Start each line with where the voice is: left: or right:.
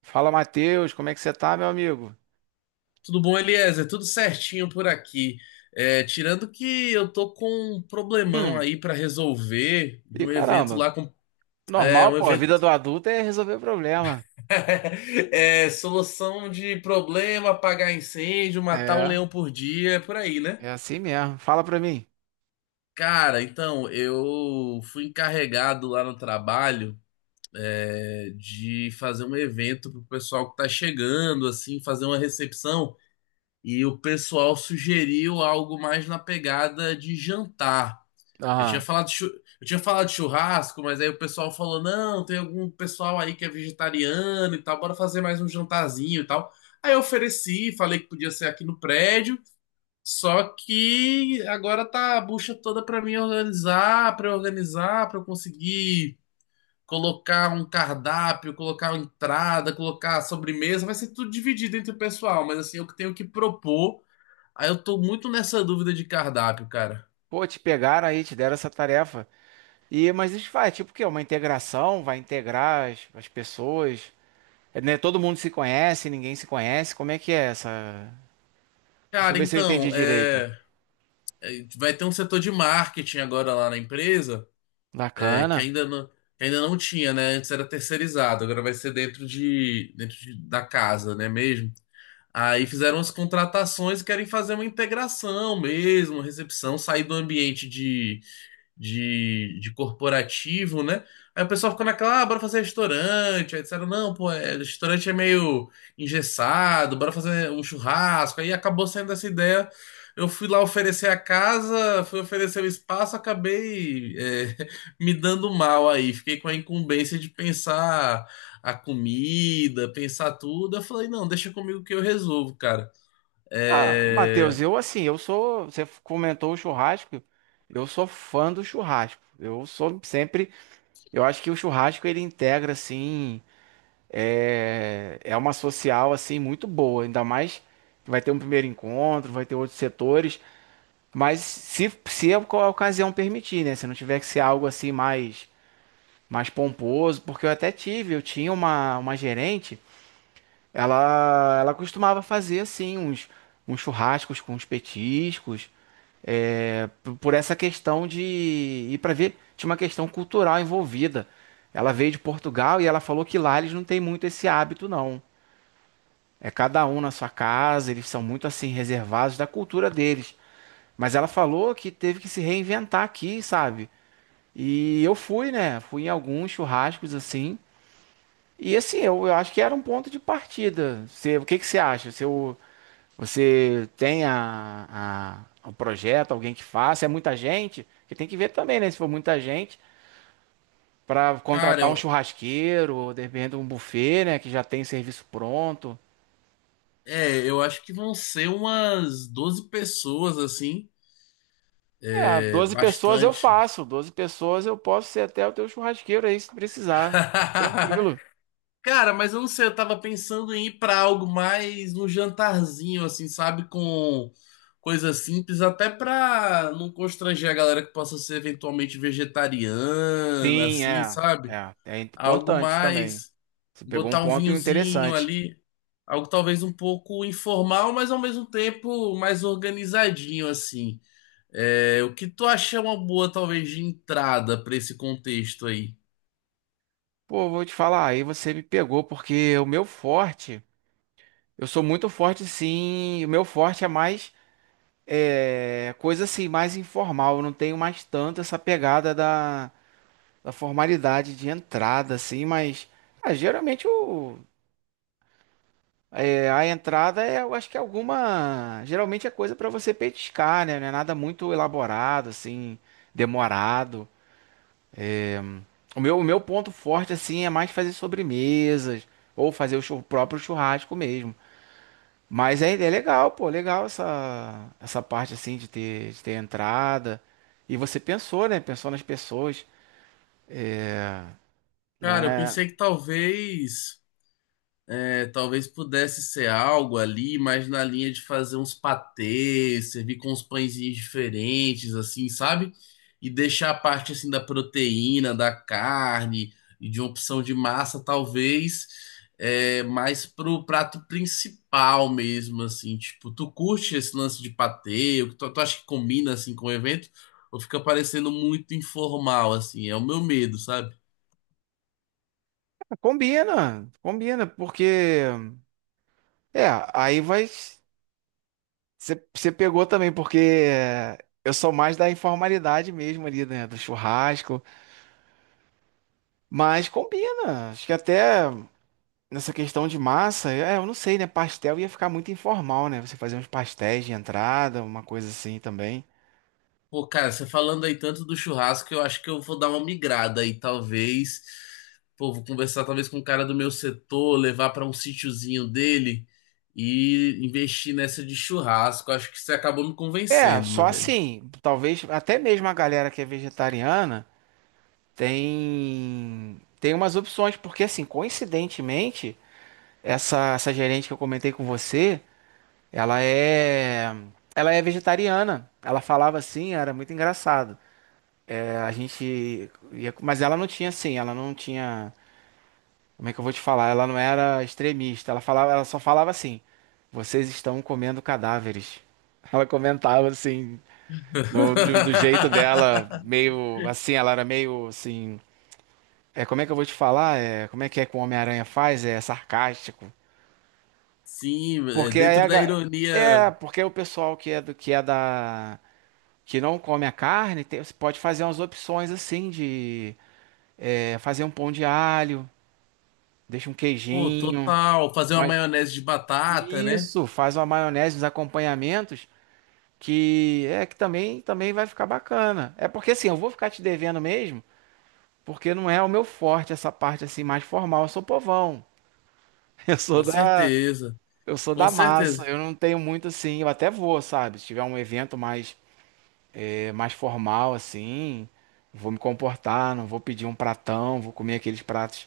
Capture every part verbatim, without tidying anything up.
right: Fala, Matheus, como é que você tá, meu amigo?
left: Tudo bom, Eliezer? Tudo certinho por aqui. É, tirando que eu tô com um problemão
right: Hum,
left: aí pra resolver de
right: e
left: um evento
right: caramba,
left: lá com. É,
right: normal,
left: um
right: pô, a
left: evento.
right: vida do adulto é resolver problema.
left: É, solução de problema, apagar incêndio, matar um
right: É,
left: leão por dia, é por aí, né?
right: é assim mesmo. Fala pra mim.
left: Cara, então, eu fui encarregado lá no trabalho é, de fazer um evento pro pessoal que tá chegando, assim, fazer uma recepção. E o pessoal sugeriu algo mais na pegada de jantar. Eu tinha
right: Aham.
left: falado de chu- eu tinha falado de churrasco, mas aí o pessoal falou: não, tem algum pessoal aí que é vegetariano e tal, bora fazer mais um jantarzinho e tal. Aí eu ofereci, falei que podia ser aqui no prédio, só que agora tá a bucha toda pra mim organizar, pra eu organizar, pra eu conseguir colocar um cardápio, colocar uma entrada, colocar a sobremesa, vai ser tudo dividido entre o pessoal, mas assim, eu que tenho que propor. Aí eu tô muito nessa dúvida de cardápio, cara.
right: Pô, te pegaram aí, te deram essa tarefa. E, mas isso vai, tipo o quê? Uma integração, vai integrar as, as pessoas. É, né, todo mundo se conhece, ninguém se conhece. Como é que é essa? Deixa eu
left: Cara,
right: ver se eu entendi
left: então,
right: direito.
left: é. Eh, vai ter um setor de marketing agora lá na empresa, eh, que
right: Bacana.
left: ainda não, que ainda não tinha, né? Antes era terceirizado, agora vai ser dentro de, dentro de- da casa, né mesmo? Aí fizeram as contratações e querem fazer uma integração mesmo, recepção, sair do ambiente de, de corporativo, né? Aí o pessoal ficou naquela, ah, bora fazer restaurante. Aí disseram, não, pô, é, restaurante é meio engessado, bora fazer um churrasco. Aí acabou saindo essa ideia. Eu fui lá oferecer a casa, fui oferecer o espaço, acabei é, me dando mal aí. Fiquei com a incumbência de pensar a comida, pensar tudo. Eu falei, não, deixa comigo que eu resolvo, cara.
right: Ah, Matheus,
left: É,
right: eu assim, eu sou. Você comentou o churrasco. Eu sou fã do churrasco. Eu sou sempre. Eu acho que o churrasco ele integra assim, é, é uma social assim muito boa, ainda mais que vai ter um primeiro encontro, vai ter outros setores, mas se, se a oca- a ocasião permitir, né? Se não tiver que ser algo assim mais mais pomposo, porque eu até tive, eu tinha uma, uma gerente, ela ela costumava fazer assim uns uns churrascos com uns petiscos, é, p- por essa questão de ir para ver, tinha uma questão cultural envolvida. Ela veio de Portugal e ela falou que lá eles não têm muito esse hábito, não. É cada um na sua casa, eles são muito assim reservados da cultura deles. Mas ela falou que teve que se reinventar aqui, sabe? E eu fui, né? Fui em alguns churrascos assim. E assim, eu, eu acho que era um ponto de partida. Você, o que que você acha? Você, você tem a, a- o projeto, alguém que faça, é muita gente, que tem que ver também, né? Se for muita gente, para
left: Cara,
right: contratar um
left: eu,
right: churrasqueiro, ou de repente um buffet, né? Que já tem serviço pronto.
left: é, eu acho que vão ser umas doze pessoas, assim.
right: É,
left: É,
right: doze pessoas eu
left: bastante.
right: faço, doze pessoas eu posso ser até o teu churrasqueiro aí, se precisar. Tranquilo.
left: Cara, mas eu não sei, eu tava pensando em ir pra algo mais um jantarzinho, assim, sabe? Com coisa simples, até pra não constranger a galera que possa ser eventualmente vegetariana,
right: Sim,
left: assim,
right: é,
left: sabe?
right: é, é
left: Algo
right: importante também.
left: mais,
right: Você pegou um
left: botar um
right: ponto
left: vinhozinho
right: interessante.
left: ali, algo talvez um pouco informal, mas ao mesmo tempo mais organizadinho, assim. É, o que tu acha é uma boa, talvez, de entrada pra esse contexto aí?
right: Pô, vou te falar, aí você me pegou, porque o meu forte, eu sou muito forte sim, o meu forte é mais. É coisa assim, mais informal. Eu não tenho mais tanto essa pegada da, da formalidade de entrada, assim, mas ah, geralmente o, é, a entrada é, eu acho que é alguma. Geralmente é coisa pra você petiscar, né? Não é nada muito elaborado, assim, demorado. O meu, o meu ponto forte, assim, é mais fazer sobremesas ou fazer o chu- próprio churrasco mesmo. Mas é, é legal, pô, legal essa, essa parte assim de ter, de ter entrada. E você pensou, né? Pensou nas pessoas. É, não
left: Cara, eu
right: é.
left: pensei que talvez. É, talvez pudesse ser algo ali, mas na linha de fazer uns patês, servir com uns pãezinhos diferentes, assim, sabe? E deixar a parte assim da proteína, da carne e de uma opção de massa, talvez, é, mais pro prato principal mesmo, assim. Tipo, tu curte esse lance de patê? Tu, tu acha que combina assim com o evento? Ou fica parecendo muito informal, assim? É o meu medo, sabe?
right: Combina, combina, porque. É, aí vai. Você você pegou também, porque é, eu sou mais da informalidade mesmo ali, né? Do churrasco. Mas combina. Acho que até nessa questão de massa, é, eu não sei, né? Pastel ia ficar muito informal, né? Você fazer uns pastéis de entrada, uma coisa assim também.
left: Pô, cara, você falando aí tanto do churrasco, eu acho que eu vou dar uma migrada aí, talvez. Pô, vou conversar talvez com um cara do meu setor, levar pra um sítiozinho dele e investir nessa de churrasco. Acho que você acabou me
right: É,
left: convencendo,
right: só
left: meu velho.
right: assim, talvez até mesmo a galera que é vegetariana tem tem umas opções, porque assim, coincidentemente, essa essa gerente que eu comentei com você, ela é ela é vegetariana. Ela falava assim, era muito engraçado. É, a gente ia- mas ela não tinha assim, ela não tinha, como é que eu vou te falar? Ela não era extremista. Ela falava, ela só falava assim: "Vocês estão comendo cadáveres". Ela comentava assim, Do, do, do jeito dela, meio assim, ela era meio assim. É, como é que eu vou te falar? É, como é que é que o Homem-Aranha faz? É sarcástico.
left: Sim, é
right: Porque aí
left: dentro
right: a,
left: da
right: ga- é,
left: ironia,
right: porque o pessoal que é do que é da que não come a carne, tem- você pode fazer umas opções assim de é, fazer um pão de alho, deixa um
left: pô,
right: queijinho,
left: total, fazer uma
right: mas
left: maionese de batata, né?
right: isso, faz uma maionese, uns acompanhamentos que é que também também vai ficar bacana. É porque assim, eu vou ficar te devendo mesmo. Porque não é o meu forte essa parte assim mais formal. Eu sou povão. Eu sou
left: Com
right: da,
left: certeza,
right: eu sou
left: com
right: da massa.
left: certeza.
right: Eu não tenho muito assim. Eu até vou, sabe? Se tiver um evento mais, eh, mais formal assim, vou me comportar. Não vou pedir um pratão. Vou comer aqueles pratos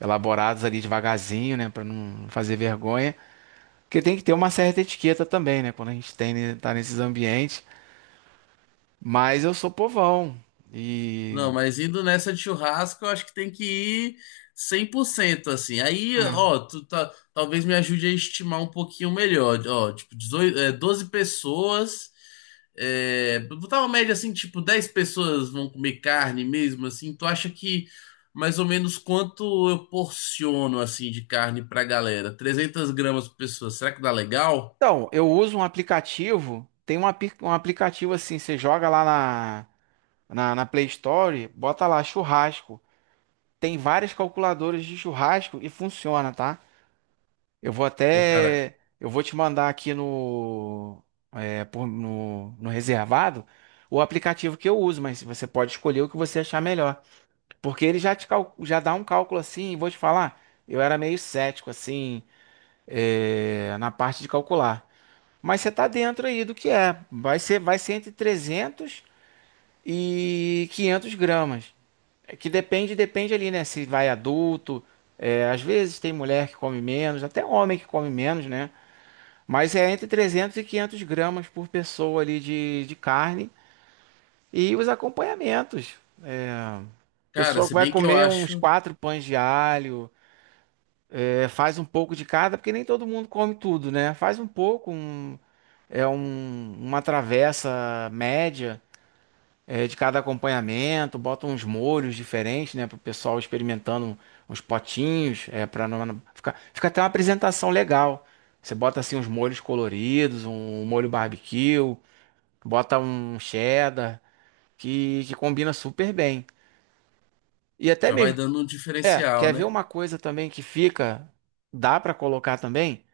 right: elaborados ali devagarzinho, né? Pra não fazer vergonha. Porque tem que ter uma certa etiqueta também, né? Quando a gente tem, né, tá nesses ambientes. Mas eu sou povão. E.
left: Não, mas indo nessa de churrasco, eu acho que tem que ir cem por cento assim. Aí,
right: É.
left: ó, tu tá, talvez me ajude a estimar um pouquinho melhor. Ó, tipo, dezoito, é, doze pessoas. É, botar uma média assim, tipo, dez pessoas vão comer carne mesmo, assim. Tu acha que mais ou menos quanto eu porciono, assim, de carne pra galera? Trezentas gramas por pessoa, será que dá legal?
right: Então, eu uso um aplicativo, tem um, api- um aplicativo assim, você joga lá na, na, na Play Store, bota lá churrasco. Tem várias calculadoras de churrasco e funciona, tá? Eu vou
left: Pô, cara,
right: até, eu vou te mandar aqui no, é, por- no, no, reservado o aplicativo que eu uso, mas você pode escolher o que você achar melhor. Porque ele já te cal- já dá um cálculo assim, e vou te falar, eu era meio cético assim, é, na parte de calcular. Mas você está dentro aí do que é. Vai ser, vai ser entre trezentos e quinhentos gramas. É que depende, depende ali, né? Se vai adulto. É, às vezes tem mulher que come menos, até homem que come menos, né? Mas é entre trezentos e quinhentos gramas por pessoa ali de, de carne. E os acompanhamentos. É, a
left: cara,
right: pessoa
left: se
right: vai
left: bem que eu
right: comer uns
left: acho,
right: quatro pães de alho, é, faz um pouco de cada, porque nem todo mundo come tudo, né? Faz um pouco, um, é um- uma travessa média. É, de cada acompanhamento, bota uns molhos diferentes, né, para o pessoal experimentando uns potinhos, é, para não, não- ficar, fica até uma apresentação legal. Você bota assim uns molhos coloridos, um um molho barbecue, bota um cheddar que, que combina super bem. E até
left: já vai
right: mesmo,
left: dando um
right: é,
left: diferencial,
right: quer ver
left: né?
right: uma coisa também que fica, dá para colocar também?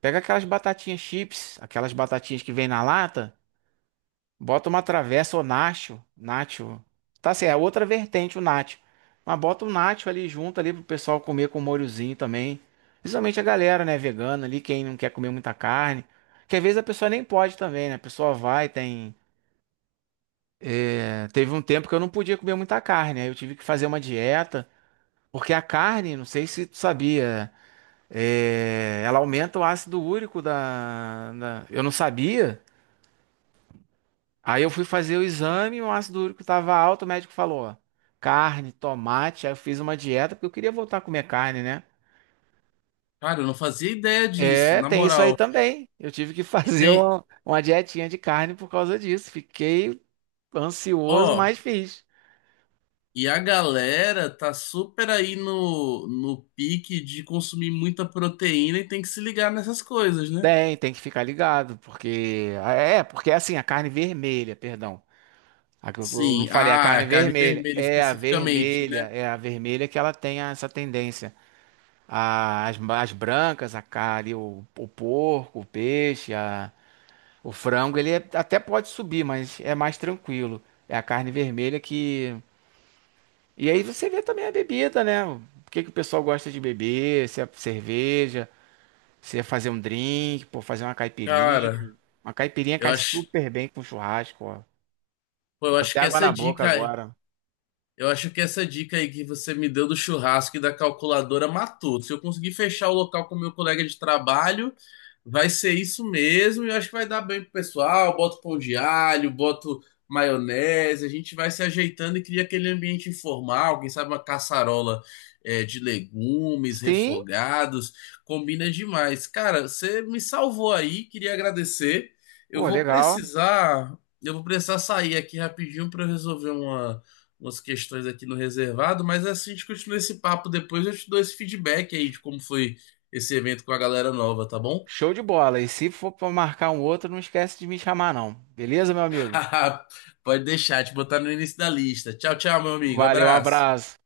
right: Pega aquelas batatinhas chips, aquelas batatinhas que vem na lata. Bota uma travessa ou nacho, nacho. Tá certo, é outra vertente o nacho. Mas bota o nacho ali junto ali pro pessoal comer com molhozinho também. Principalmente a galera, né, vegana ali, quem não quer comer muita carne. Que às vezes a pessoa nem pode também, né? A pessoa vai, tem. É, teve um tempo que eu não podia comer muita carne, aí eu tive que fazer uma dieta, porque a carne, não sei se tu sabia, é, ela aumenta o ácido úrico da... da... Eu não sabia. Aí eu fui fazer o exame, o ácido úrico estava alto, o médico falou, ó, carne, tomate, aí eu fiz uma dieta, porque eu queria voltar a comer carne, né?
left: Cara, eu não fazia ideia disso,
right: É,
left: na
right: tem isso aí
left: moral.
right: também. Eu tive que
left: E
right: fazer
left: tem,
right: uma, uma dietinha de carne por causa disso. Fiquei ansioso,
left: ó,
right: mas fiz.
left: e a galera tá super aí no, no pique de consumir muita proteína e tem que se ligar nessas coisas, né?
right: Tem, tem que ficar ligado, porque. É, é, porque é assim, a carne vermelha, perdão. A que eu eu não
left: Sim,
right: falei, a
left: ah,
right: carne
left: a carne
right: vermelha.
left: vermelha
right: É a
left: especificamente, né?
right: vermelha, é a vermelha que ela tem essa tendência. A- as, as brancas, a carne, o, o porco, o peixe, a- o frango, ele é- até pode subir, mas é mais tranquilo. É a carne vermelha que. E aí você vê também a bebida, né? O que que o pessoal gosta de beber? Se é cerveja, se é fazer um drink, pô, fazer uma caipirinha.
left: Cara,
right: Uma caipirinha
left: eu
right: cai
left: acho,
right: super bem com churrasco, ó. Deu
left: pô, eu acho
right: até
left: que
right: água
left: essa
right: na boca
left: dica.
right: agora.
left: Eu acho que essa dica aí que você me deu do churrasco e da calculadora matou. Se eu conseguir fechar o local com o meu colega de trabalho, vai ser isso mesmo. E eu acho que vai dar bem pro pessoal. Boto pão de alho, boto maionese. A gente vai se ajeitando e cria aquele ambiente informal. Quem sabe uma caçarola é, de legumes
right: Sim,
left: refogados. Combina demais. Cara, você me salvou aí. Queria agradecer. Eu
right: pô,
left: vou
right: legal.
left: precisar. Eu vou precisar sair aqui rapidinho para resolver uma umas questões aqui no reservado, mas é assim a gente continua esse papo depois. Eu te dou esse feedback aí de como foi esse evento com a galera nova, tá bom?
right: Show de bola. E se for pra marcar um outro, não esquece de me chamar, não. Beleza, meu amigo?
left: Pode deixar, te botar no início da lista. Tchau, tchau, meu amigo.
right: Valeu, um
left: Abraço.
right: abraço.